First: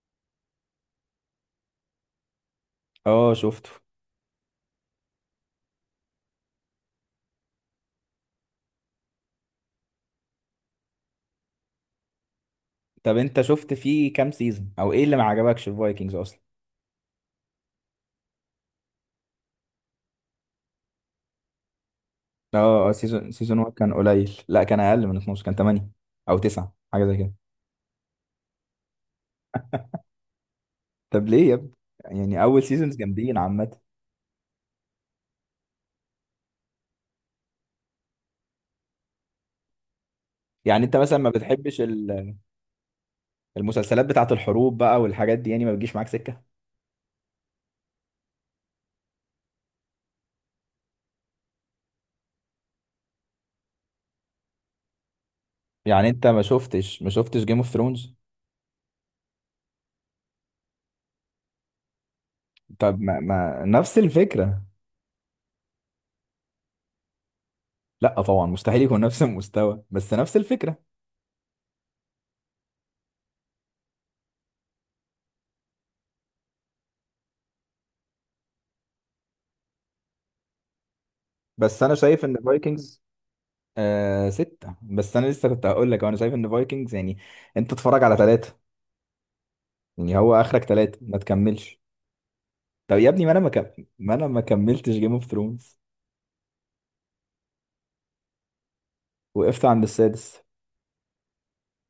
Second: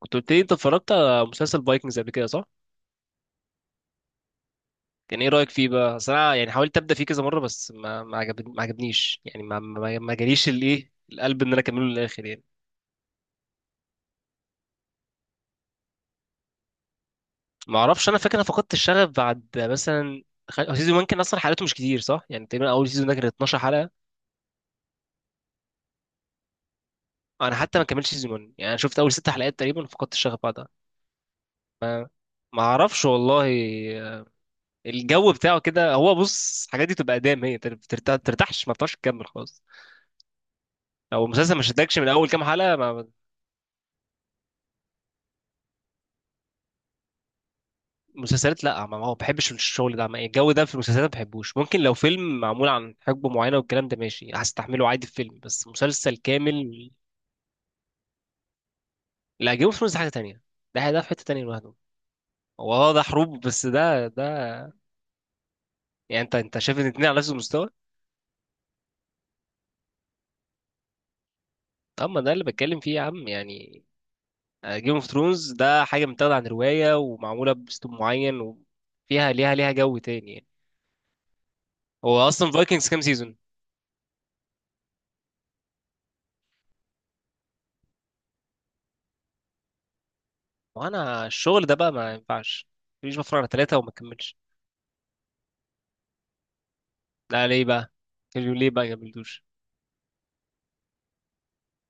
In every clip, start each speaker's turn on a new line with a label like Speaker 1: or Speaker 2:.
Speaker 1: كنت قلت لي انت اتفرجت على مسلسل فايكنجز قبل كده صح؟
Speaker 2: اه، شفته.
Speaker 1: كان ايه رأيك فيه بقى؟ أصل انا يعني حاولت ابدا فيه كذا مرة بس ما عجبنيش يعني ما جاليش الايه القلب ان انا اكمله للاخر يعني.
Speaker 2: طب انت شفت فيه كام سيزون او ايه اللي ما عجبكش في فايكنجز اصلا؟
Speaker 1: ما اعرفش، انا فاكر انا فقدت الشغف بعد مثلا. هو سيزون 1 كان اصلا حلقاته مش كتير صح؟ يعني تقريبا
Speaker 2: اه
Speaker 1: اول
Speaker 2: اه
Speaker 1: سيزون ده كان
Speaker 2: سيزون
Speaker 1: 12
Speaker 2: 1
Speaker 1: حلقة.
Speaker 2: كان قليل. لا، كان اقل من 12، كان 8 او 9، حاجه زي كده.
Speaker 1: انا حتى ما كملتش سيزون 1، يعني انا شفت اول ست حلقات تقريبا فقدت الشغف بعدها.
Speaker 2: طب ليه يا ابني؟ يعني اول
Speaker 1: ما
Speaker 2: سيزونز
Speaker 1: اعرفش
Speaker 2: جامدين
Speaker 1: والله.
Speaker 2: عامه.
Speaker 1: الجو بتاعه كده، هو بص، الحاجات دي تبقى ادام هي بترتاح ترتاحش، ما بتعرفش تكمل خالص.
Speaker 2: يعني انت مثلا
Speaker 1: لو
Speaker 2: ما
Speaker 1: المسلسل ما
Speaker 2: بتحبش
Speaker 1: شدكش من اول كام حلقه ما.
Speaker 2: المسلسلات بتاعه الحروب بقى والحاجات دي، يعني ما بتجيش معاك سكه.
Speaker 1: مسلسلات لا ما بحبش الشغل ده، الجو ده في المسلسلات ما بحبوش. ممكن لو فيلم معمول عن حقبة معينة والكلام ده ماشي هستحمله عادي في فيلم، بس
Speaker 2: يعني
Speaker 1: مسلسل
Speaker 2: انت ما
Speaker 1: كامل
Speaker 2: شفتش ما شفتش جيم اوف ثرونز؟
Speaker 1: لا. جيم اوف ثرونز ده حاجة تانية، ده في حتة تانية لوحده. هو اه
Speaker 2: طب
Speaker 1: ده
Speaker 2: ما,
Speaker 1: حروب
Speaker 2: ما
Speaker 1: بس
Speaker 2: نفس
Speaker 1: ده
Speaker 2: الفكره.
Speaker 1: ده يعني انت شايف ان الاتنين على نفس المستوى.
Speaker 2: لا طبعا، مستحيل يكون نفس المستوى، بس نفس الفكره.
Speaker 1: اما ده اللي بتكلم فيه يا عم يعني. آه، جيم اوف ثرونز ده حاجة متاخدة عن رواية ومعمولة بأسلوب معين وفيها ليها جو تاني يعني.
Speaker 2: بس انا شايف
Speaker 1: هو
Speaker 2: ان
Speaker 1: اصلا فايكنجز كام
Speaker 2: فايكنجز
Speaker 1: سيزون.
Speaker 2: آه ستة. بس أنا لسه كنت هقول لك، أنا شايف إن فايكنجز يعني أنت اتفرج على ثلاثة. يعني هو آخرك ثلاثة ما
Speaker 1: وانا الشغل ده
Speaker 2: تكملش.
Speaker 1: بقى ما ينفعش،
Speaker 2: طب يا
Speaker 1: مش
Speaker 2: ابني،
Speaker 1: بفرج على ثلاثة وما
Speaker 2: ما أنا
Speaker 1: كملش.
Speaker 2: ما كملتش جيم اوف ثرونز.
Speaker 1: لا ليه بقى، قالوا ليه بقى جابلتوش.
Speaker 2: وقفت عند السادس.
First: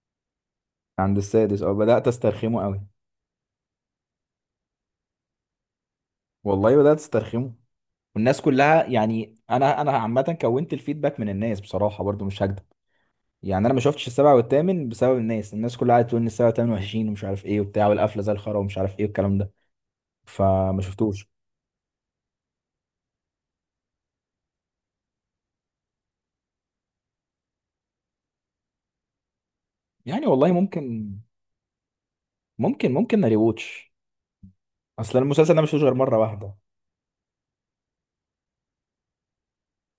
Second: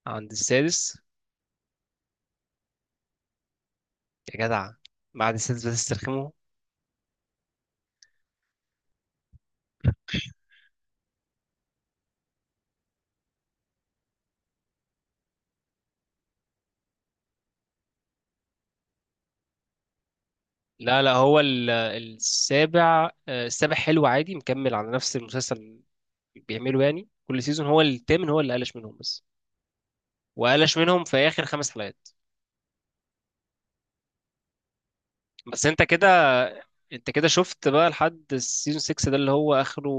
Speaker 1: عند السادس.
Speaker 2: عند السادس. أو بدأت أسترخمه قوي.
Speaker 1: يا جدع، بعد السادس بتسترخموا.
Speaker 2: والله بدأت أسترخمه. والناس كلها يعني، أنا عامة كونت الفيدباك من الناس، بصراحة برضو مش هكدب. يعني أنا ما شفتش السابع والثامن بسبب الناس كلها قاعدة تقول إن السابع والثامن وحشين ومش عارف إيه وبتاع، والقفلة زي الخرا، ومش عارف إيه والكلام ده. فما
Speaker 1: لا لا،
Speaker 2: شفتوش.
Speaker 1: هو السابع آه، السابع حلو عادي، مكمل على نفس المسلسل اللي بيعمله يعني كل سيزون. هو التامن هو اللي قلش منهم بس،
Speaker 2: يعني والله
Speaker 1: وقلش منهم
Speaker 2: ممكن.
Speaker 1: في اخر خمس حلقات.
Speaker 2: ممكن ريوتش. اصل المسلسل ده
Speaker 1: بس
Speaker 2: مش
Speaker 1: انت
Speaker 2: غير
Speaker 1: كده،
Speaker 2: مره واحده.
Speaker 1: انت كده شفت بقى لحد السيزون 6 ده اللي هو اخره.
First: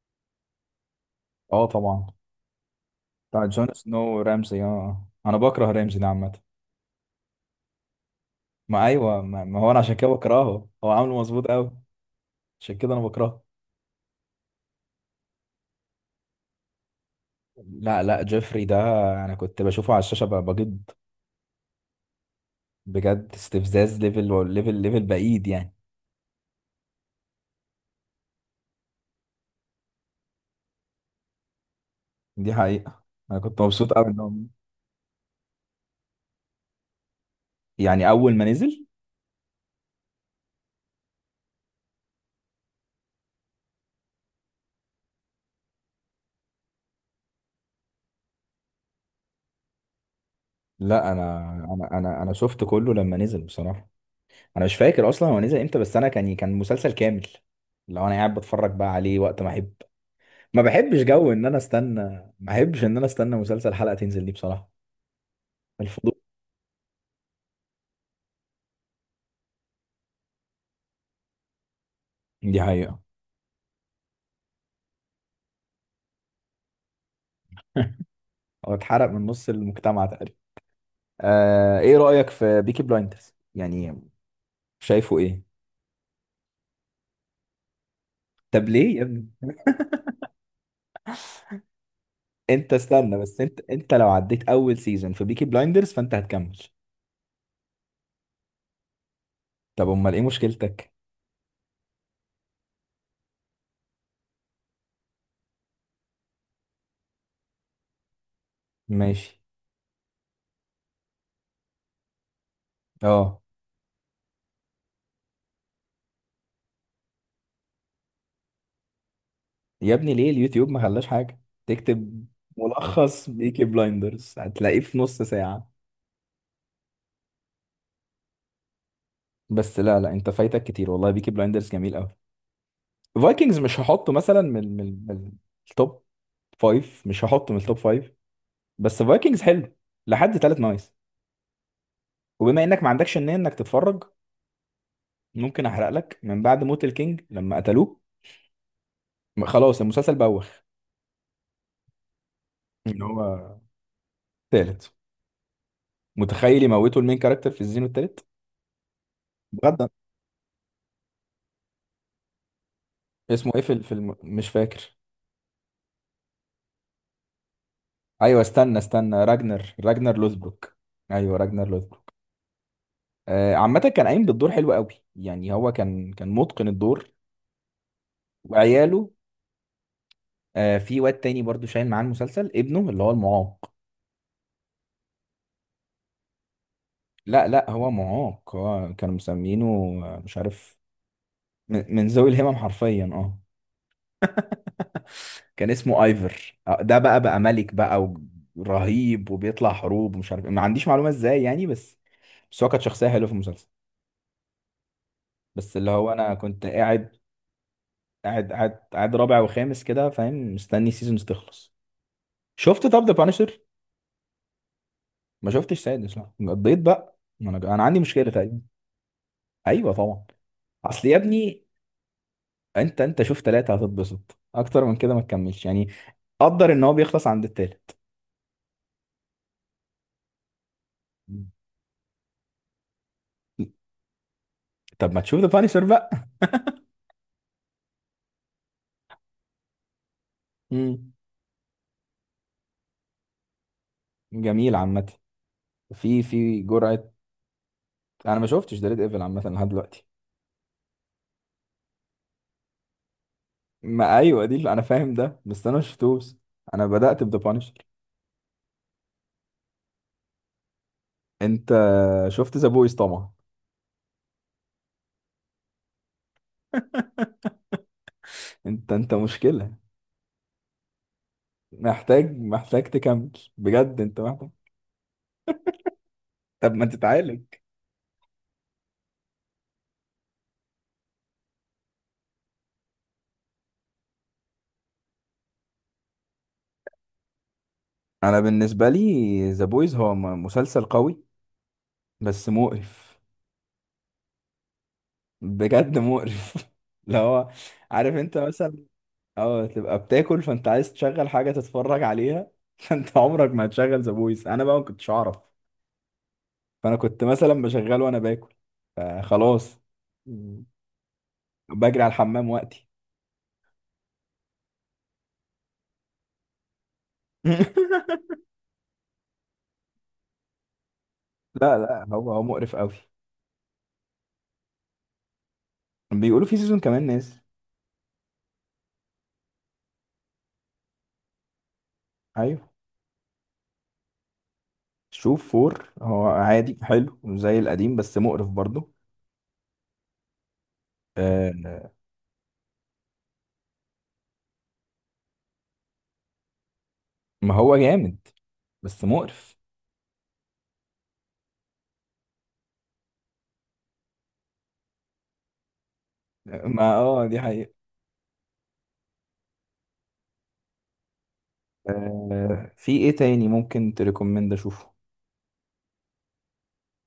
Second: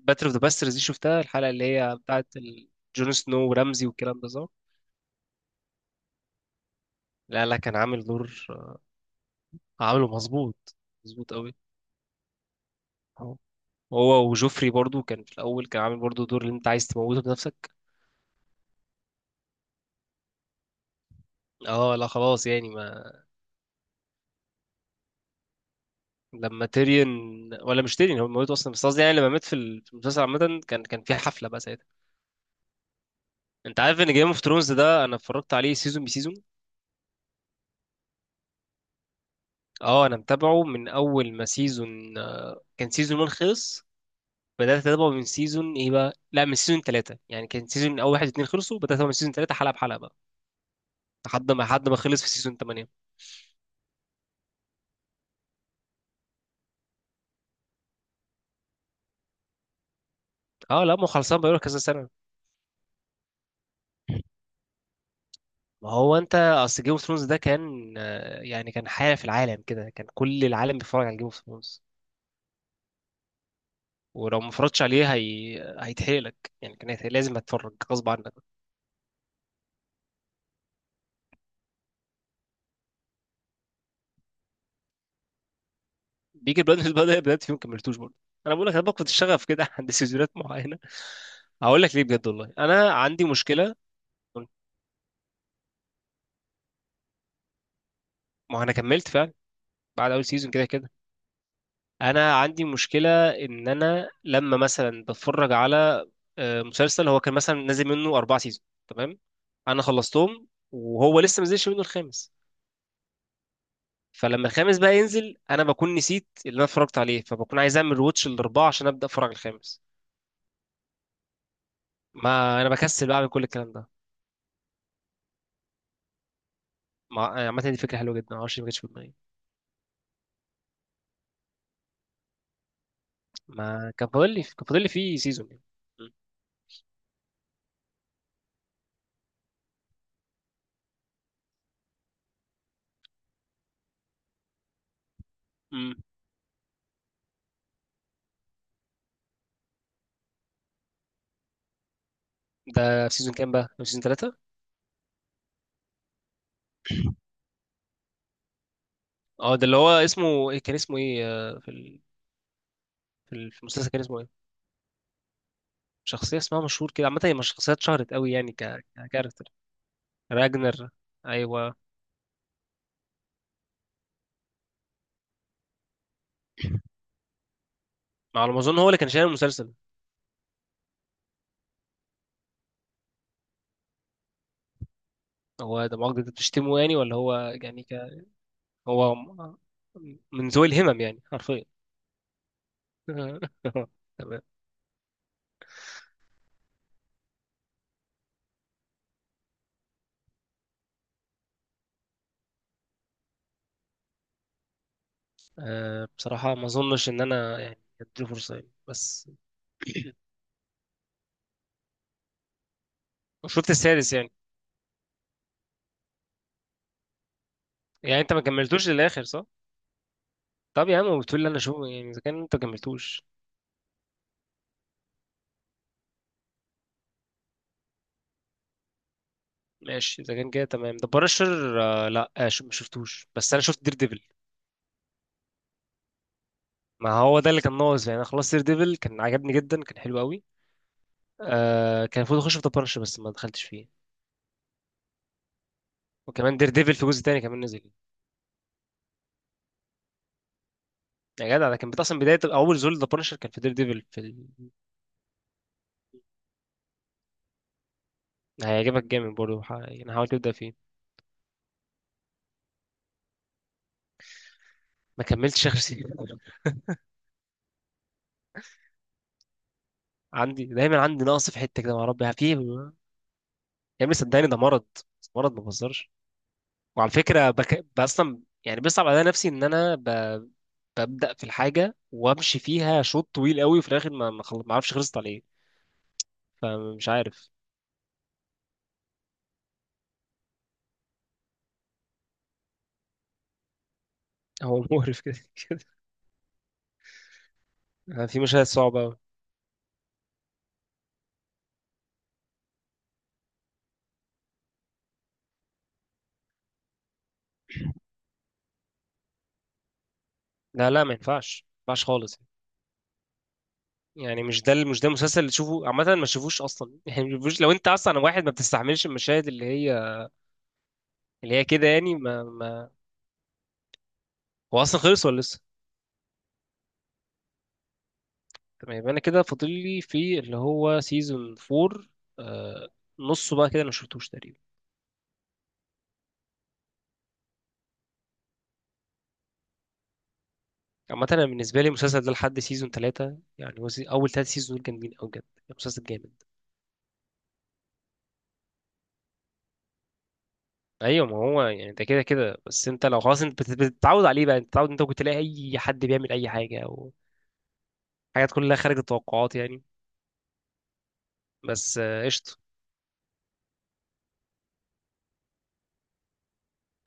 Speaker 1: باتل اوف ذا باسترز دي شفتها، الحلقه اللي
Speaker 2: اه
Speaker 1: هي
Speaker 2: طبعا.
Speaker 1: بتاعت جون
Speaker 2: بتاع
Speaker 1: سنو
Speaker 2: جون
Speaker 1: ورمزي
Speaker 2: سنو
Speaker 1: والكلام ده صح؟
Speaker 2: رامزي، انا بكره رامزي ده عامه.
Speaker 1: لا لا، كان عامل دور.
Speaker 2: ما ايوه، ما هو انا عشان
Speaker 1: عامله
Speaker 2: كده بكرهه،
Speaker 1: مظبوط،
Speaker 2: هو عامله
Speaker 1: مظبوط
Speaker 2: مظبوط
Speaker 1: قوي.
Speaker 2: قوي. عشان كده انا
Speaker 1: أهو.
Speaker 2: بكرهه.
Speaker 1: هو وجوفري برضو كان في الاول كان عامل برضو دور اللي انت عايز تموته بنفسك.
Speaker 2: لا لا، جيفري ده انا كنت بشوفه على الشاشه بجد.
Speaker 1: اه لا خلاص يعني ما.
Speaker 2: بجد استفزاز، ليفل ليفل ليفل بعيد يعني.
Speaker 1: لما تيريون، ولا مش تيريون هو موته اصلا، بس قصدي يعني لما مات في في المسلسل عامه، كان كان في حفله بقى ساعتها.
Speaker 2: دي حقيقه. انا كنت
Speaker 1: انت
Speaker 2: مبسوط
Speaker 1: عارف
Speaker 2: قوي
Speaker 1: ان جيم
Speaker 2: انه.
Speaker 1: اوف ثرونز ده انا اتفرجت عليه سيزون بسيزون.
Speaker 2: يعني اول ما نزل.
Speaker 1: اه انا متابعه من اول ما سيزون، كان سيزون 1 خلص، بدات اتابعه من سيزون ايه بقى، لا من سيزون 3، يعني كان سيزون اول واحد اتنين خلصوا، بدات اتابعه من سيزون 3 حلقه بحلقه بقى،
Speaker 2: لا انا
Speaker 1: لحد ما
Speaker 2: انا انا
Speaker 1: خلص في
Speaker 2: انا
Speaker 1: سيزون
Speaker 2: شفت
Speaker 1: 8.
Speaker 2: كله لما نزل بصراحه. انا مش فاكر اصلا هو نزل امتى، بس انا كان مسلسل كامل. لو انا قاعد بتفرج بقى عليه وقت ما احب. ما
Speaker 1: اه لا، ما
Speaker 2: بحبش
Speaker 1: هو
Speaker 2: جو
Speaker 1: خلصان
Speaker 2: ان انا
Speaker 1: بقاله كذا
Speaker 2: استنى،
Speaker 1: سنه.
Speaker 2: ما بحبش ان انا استنى مسلسل حلقة تنزل دي بصراحة.
Speaker 1: ما
Speaker 2: الفضول.
Speaker 1: هو انت اصل جيم اوف ثرونز ده كان آه، يعني كان حاجه في العالم كده، كان كل العالم بيتفرج على جيم اوف ثرونز.
Speaker 2: دي حقيقة.
Speaker 1: ولو ما اتفرجتش عليه هي... هيتحرق لك، يعني كان هيتحرق. لازم هتتفرج غصب عنك.
Speaker 2: هو اتحرق من نص المجتمع تقريبا. آه، ايه رأيك في بيكي بلايندرز يعني؟ شايفه ايه؟
Speaker 1: بيجي البلد بدأ بدأت فيهم كملتوش برضه. انا بقول
Speaker 2: طب
Speaker 1: لك انا
Speaker 2: ليه يا
Speaker 1: فقدت
Speaker 2: ابني؟
Speaker 1: الشغف كده عند سيزونات معينه. هقول لك ليه بجد والله،
Speaker 2: انت
Speaker 1: انا
Speaker 2: استنى
Speaker 1: عندي
Speaker 2: بس، انت
Speaker 1: مشكله.
Speaker 2: انت لو عديت اول سيزون في بيكي بلايندرز فانت هتكمل.
Speaker 1: ما هو انا كملت فعلا
Speaker 2: طب
Speaker 1: بعد
Speaker 2: امال ايه
Speaker 1: اول سيزون كده كده.
Speaker 2: مشكلتك؟
Speaker 1: انا عندي مشكله ان انا لما مثلا بتفرج على آه، مسلسل هو كان مثلا نازل منه اربع سيزون تمام،
Speaker 2: ماشي.
Speaker 1: انا خلصتهم وهو لسه ما نزلش منه الخامس،
Speaker 2: اه.
Speaker 1: فلما الخامس بقى ينزل انا بكون نسيت اللي انا اتفرجت عليه، فبكون عايز اعمل روتش الاربعه عشان ابدا اتفرج على الخامس.
Speaker 2: يا ابني ليه اليوتيوب ما خلاش حاجة؟ تكتب
Speaker 1: ما انا بكسل بقى اعمل
Speaker 2: ملخص
Speaker 1: كل
Speaker 2: بيكي
Speaker 1: الكلام ده.
Speaker 2: بلايندرز هتلاقيه في نص ساعة.
Speaker 1: مع عامه دي فكره حلوه جدا، ما اعرفش ليه ما جاتش في دماغي.
Speaker 2: بس لا لا، انت فايتك كتير والله، بيكي بلايندرز جميل قوي. فايكنجز مش
Speaker 1: ما كان
Speaker 2: هحطه
Speaker 1: فاضل
Speaker 2: مثلا
Speaker 1: لي كان
Speaker 2: من
Speaker 1: فاضل لي
Speaker 2: من
Speaker 1: فيه
Speaker 2: من
Speaker 1: سيزون يعني.
Speaker 2: التوب
Speaker 1: م-
Speaker 2: فايف، مش هحطه من التوب فايف. بس فايكنجز حلو لحد تالت، نايس. وبما انك ما عندكش النية انك تتفرج، ممكن احرق
Speaker 1: م.
Speaker 2: لك. من بعد موت الكينج لما قتلوه خلاص المسلسل بوخ. ان
Speaker 1: ده في سيزون كام
Speaker 2: هو
Speaker 1: بقى؟ في سيزون ثلاثة؟
Speaker 2: تالت. متخيل يموتوا المين كاركتر في الزينو التالت؟
Speaker 1: اه ده اللي هو
Speaker 2: بجد.
Speaker 1: اسمه ايه، كان اسمه ايه آه، في
Speaker 2: اسمه ايه
Speaker 1: في
Speaker 2: في ال-
Speaker 1: المسلسل
Speaker 2: في
Speaker 1: كان
Speaker 2: الم...
Speaker 1: اسمه ايه؟
Speaker 2: مش فاكر.
Speaker 1: شخصية اسمها مشهور كده عامة، هي مش شخصية اتشهرت قوي
Speaker 2: ايوه
Speaker 1: يعني
Speaker 2: استنى استنى،
Speaker 1: ككاركتر.
Speaker 2: راجنر، راجنر لوثبروك.
Speaker 1: راجنر.
Speaker 2: ايوه، راجنر
Speaker 1: أيوة.
Speaker 2: لوثبروك. آه عامه، كان قايم بالدور حلو قوي، يعني هو كان متقن الدور.
Speaker 1: على ما أظن هو اللي كان
Speaker 2: وعياله.
Speaker 1: شايل المسلسل.
Speaker 2: آه في واد تاني برضو شايل معاه المسلسل، ابنه اللي هو المعاق.
Speaker 1: هو ده مؤاخذة أنت بتشتمه يعني ولا
Speaker 2: لا
Speaker 1: هو.
Speaker 2: لا،
Speaker 1: يعني
Speaker 2: هو معاق، هو كانوا
Speaker 1: هو
Speaker 2: مسمينه مش
Speaker 1: من ذوي
Speaker 2: عارف.
Speaker 1: الهمم يعني حرفيا.
Speaker 2: من ذوي الهمم حرفيا، اه.
Speaker 1: تمام.
Speaker 2: كان اسمه ايفر. ده بقى ملك بقى. ورهيب وبيطلع حروب ومش عارف إيه. ما عنديش معلومه ازاي يعني، بس هو كانت شخصيه حلوه في المسلسل. بس اللي
Speaker 1: أه
Speaker 2: هو انا
Speaker 1: بصراحة ما
Speaker 2: كنت
Speaker 1: أظنش إن
Speaker 2: قاعد،
Speaker 1: أنا يعني أديله
Speaker 2: قاعد
Speaker 1: فرصة يعني
Speaker 2: قاعد قاعد
Speaker 1: بس.
Speaker 2: رابع وخامس كده فاهم، مستني سيزونز تخلص. شفت طب ذا بانشر؟
Speaker 1: شفت السادس يعني.
Speaker 2: ما شفتش سادس، لا قضيت بقى. ما انا عندي
Speaker 1: يعني
Speaker 2: مشكله
Speaker 1: أنت ما
Speaker 2: تقريبا.
Speaker 1: كملتوش للآخر صح؟
Speaker 2: ايوه طبعا.
Speaker 1: طب يا
Speaker 2: اصل يا
Speaker 1: عم بتقول لي أنا
Speaker 2: ابني،
Speaker 1: شو يعني إذا كان أنت ما
Speaker 2: انت
Speaker 1: كملتوش.
Speaker 2: شوف ثلاثه هتتبسط اكتر من كده، ما تكملش يعني. قدر ان هو بيخلص عند الثالث.
Speaker 1: ماشي إذا كان كده تمام. ده بارشر آه لا آه شو، ما شفتوش، بس أنا شفت دير ديفل.
Speaker 2: طب ما تشوف ذا بانشر بقى.
Speaker 1: ما هو ده اللي كان ناقص يعني، انا خلصت دير ديفل، كان عجبني جدا، كان حلو قوي.
Speaker 2: امم.
Speaker 1: آه كان المفروض اخش في ذا بانشر بس ما دخلتش فيه.
Speaker 2: جميل عامه. في
Speaker 1: وكمان
Speaker 2: في
Speaker 1: دير ديفل في
Speaker 2: جرعه.
Speaker 1: جزء تاني كمان نزل.
Speaker 2: انا ما شفتش ديد ايفل عامه لحد دلوقتي.
Speaker 1: يا جدع ده كان اصلا بدايه اول زول ذا بانشر كان في دير ديفل
Speaker 2: ما
Speaker 1: في
Speaker 2: ايوه،
Speaker 1: ال...
Speaker 2: دي اللي انا فاهم ده، بس انا ما شفتوش. انا بدات بذا بانشر.
Speaker 1: هيعجبك جامد برضه، يعني حاول تبدا فيه.
Speaker 2: انت شفت ذا بويز طبعا.
Speaker 1: ما كملتش اخر سيزون.
Speaker 2: انت مشكلة.
Speaker 1: عندي دايما عندي نقص في حته كده مع ربي
Speaker 2: محتاج
Speaker 1: في
Speaker 2: محتاج
Speaker 1: يا
Speaker 2: تكمل. بجد
Speaker 1: ابني،
Speaker 2: انت
Speaker 1: صدقني
Speaker 2: محتاج.
Speaker 1: ده مرض، مرض ما بهزرش.
Speaker 2: طب ما
Speaker 1: وعلى
Speaker 2: تتعالج.
Speaker 1: فكره اصلا يعني بيصعب عليا نفسي ان انا ببدا في الحاجه وامشي فيها شوط طويل قوي وفي الاخر ما اعرفش خلصت على ايه، فمش عارف.
Speaker 2: انا بالنسبة لي ذا بويز هو مسلسل قوي. بس مقرف.
Speaker 1: هو مقرف كده كده،
Speaker 2: بجد مقرف. اللي هو، عارف انت
Speaker 1: في مشاهد
Speaker 2: مثلا،
Speaker 1: صعبة أوي.
Speaker 2: اه تبقى بتاكل فانت عايز تشغل حاجة تتفرج عليها، فانت عمرك ما هتشغل ذا بويز. انا بقى ما كنتش اعرف، فانا كنت مثلا بشغله وانا باكل، فخلاص. مم.
Speaker 1: لا لا، ما ينفعش ما
Speaker 2: بجري
Speaker 1: ينفعش
Speaker 2: على
Speaker 1: خالص.
Speaker 2: الحمام وقتي.
Speaker 1: يعني مش ده المسلسل اللي تشوفه عامة، ما تشوفوش أصلا. يعني ما تشوفوش لو أنت أصلا واحد ما بتستحملش المشاهد اللي هي
Speaker 2: لا
Speaker 1: كده
Speaker 2: لا،
Speaker 1: يعني
Speaker 2: هو
Speaker 1: ما,
Speaker 2: مقرف
Speaker 1: ما
Speaker 2: قوي.
Speaker 1: هو أصلا خلص ولا لسه.
Speaker 2: بيقولوا في سيزون كمان ناس.
Speaker 1: تمام يبقى أنا كده فاضل لي في اللي هو سيزون 4.
Speaker 2: ايوه.
Speaker 1: آه، نصه بقى كده أنا ما شفتوش تقريبا.
Speaker 2: شوف فور هو عادي حلو زي القديم بس مقرف برضه.
Speaker 1: عامة أنا بالنسبة لي
Speaker 2: آه.
Speaker 1: المسلسل ده لحد سيزون 3 يعني، هو أول 3 سيزون دول جامدين أوي بجد، المسلسل جامد.
Speaker 2: ما هو جامد. بس مقرف.
Speaker 1: ايوه ما هو يعني انت كده كده، بس انت لو خلاص انت بتتعود عليه بقى، انت بتتعود، انت ممكن تلاقي اي حد بيعمل اي حاجه
Speaker 2: ما
Speaker 1: او
Speaker 2: اه، دي حقيقة.
Speaker 1: حاجات كلها خارج التوقعات يعني. بس آه، قشطه.
Speaker 2: آه في ايه تاني ممكن تريكومند اشوفه؟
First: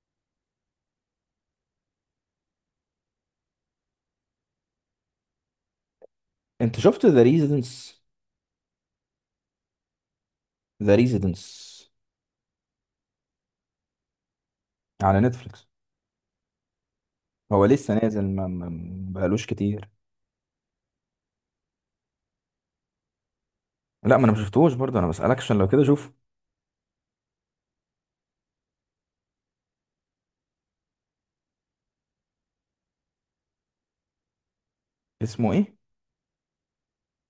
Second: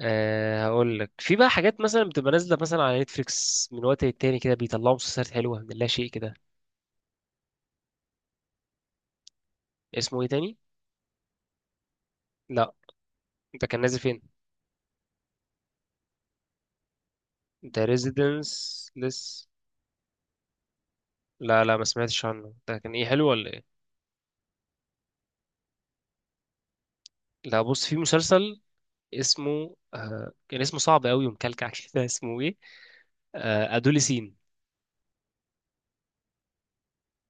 Speaker 1: أه هقول لك في بقى حاجات مثلا بتبقى نازله مثلا على نتفليكس من وقت للتاني كده، بيطلعوا مسلسلات حلوه من لا شيء كده.
Speaker 2: انت شفت ذا ريزيدنس؟
Speaker 1: اسمه ايه تاني.
Speaker 2: ذا ريزيدنس.
Speaker 1: لا. انت كان نازل فين.
Speaker 2: على نتفليكس. هو
Speaker 1: انت
Speaker 2: لسه نازل،
Speaker 1: ريزيدنس.
Speaker 2: ما بقالوش
Speaker 1: لس.
Speaker 2: كتير.
Speaker 1: لا لا ما سمعتش عنه، ده كان ايه حلو ولا ايه.
Speaker 2: لا، ما انا ما شفتهوش برضه، انا بسألك عشان لو كده شوف.
Speaker 1: لا بص، في مسلسل اسمه آه، كان اسمه صعب قوي ومكلكع كده. اسمه ايه، آه ادوليسين.
Speaker 2: اسمه ايه؟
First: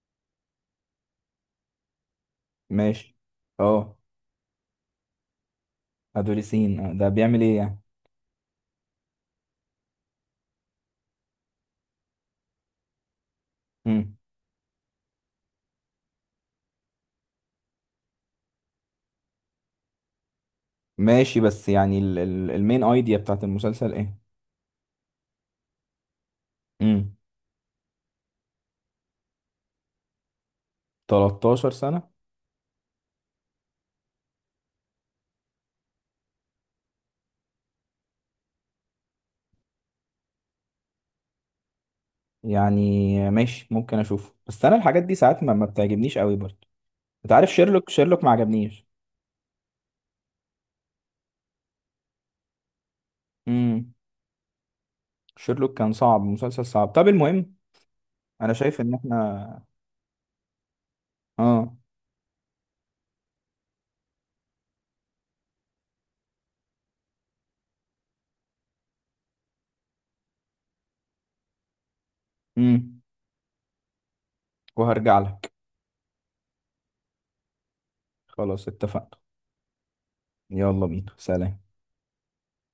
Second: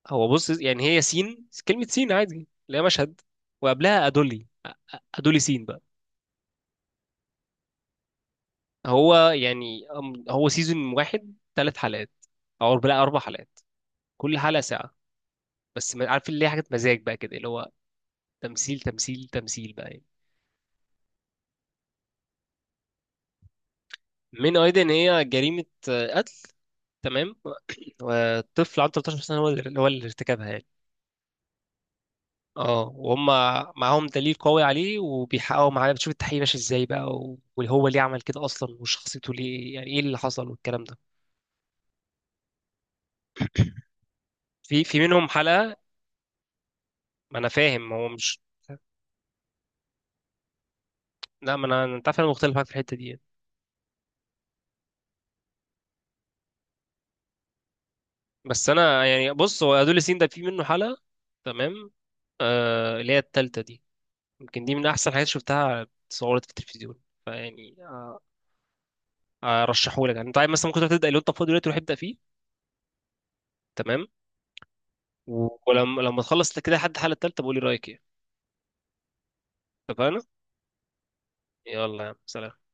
Speaker 1: هو بص يعني، هي سين كلمة سين عادي اللي هي
Speaker 2: ماشي.
Speaker 1: مشهد،
Speaker 2: اه.
Speaker 1: وقبلها أدولي، أدولي سين بقى.
Speaker 2: ادوليسين. ده بيعمل ايه يعني؟
Speaker 1: هو يعني هو سيزون واحد ثلاث حلقات، أو لا أربع حلقات،
Speaker 2: مم.
Speaker 1: كل حلقة ساعة. بس عارف اللي هي حاجة مزاج بقى كده اللي هو تمثيل بقى يعني.
Speaker 2: ماشي، بس يعني المين ايديا بتاعت المسلسل ايه؟
Speaker 1: من أيضا إن هي جريمة آه، قتل
Speaker 2: امم.
Speaker 1: تمام. وطفل عنده 13 سنة هو اللي ارتكبها يعني.
Speaker 2: 13 سنة.
Speaker 1: اه وهم معاهم دليل قوي عليه، وبيحققوا معاه، بتشوف التحقيق ماشي ازاي بقى، وهو ليه عمل كده اصلا، وشخصيته ليه، يعني ايه اللي حصل والكلام ده.
Speaker 2: يعني ماشي، ممكن اشوفه، بس انا
Speaker 1: في في
Speaker 2: الحاجات دي
Speaker 1: منهم
Speaker 2: ساعات ما
Speaker 1: حلقه.
Speaker 2: بتعجبنيش قوي برضه. انت
Speaker 1: ما انا
Speaker 2: عارف شيرلوك؟
Speaker 1: فاهم هو
Speaker 2: شيرلوك ما
Speaker 1: مش،
Speaker 2: عجبنيش.
Speaker 1: لا ما انا، انت عارف انا مختلف معاك في الحته دي يعني.
Speaker 2: امم. شيرلوك كان صعب، مسلسل صعب. طب المهم، انا
Speaker 1: بس
Speaker 2: شايف ان
Speaker 1: انا يعني بص،
Speaker 2: احنا.
Speaker 1: هو ادوليسين ده في منه حلقه،
Speaker 2: اه.
Speaker 1: تمام، آه اللي هي التالتة دي، يمكن دي من احسن حاجات شفتها. اتصورت في التلفزيون فيعني آه، ارشحهولك، يعني انت عايز مثلا ممكن تروح تبدا، لو انت فاضي دلوقتي روح ابدا فيه.
Speaker 2: امم
Speaker 1: تمام.
Speaker 2: وهرجع
Speaker 1: و-
Speaker 2: لك.
Speaker 1: ولما لما تخلص كده لحد الحلقه التالتة بقول لي رايك ايه.
Speaker 2: خلاص اتفقنا.
Speaker 1: اتفقنا.
Speaker 2: يلا بينا، سلام.
Speaker 1: يلا يا عم سلام.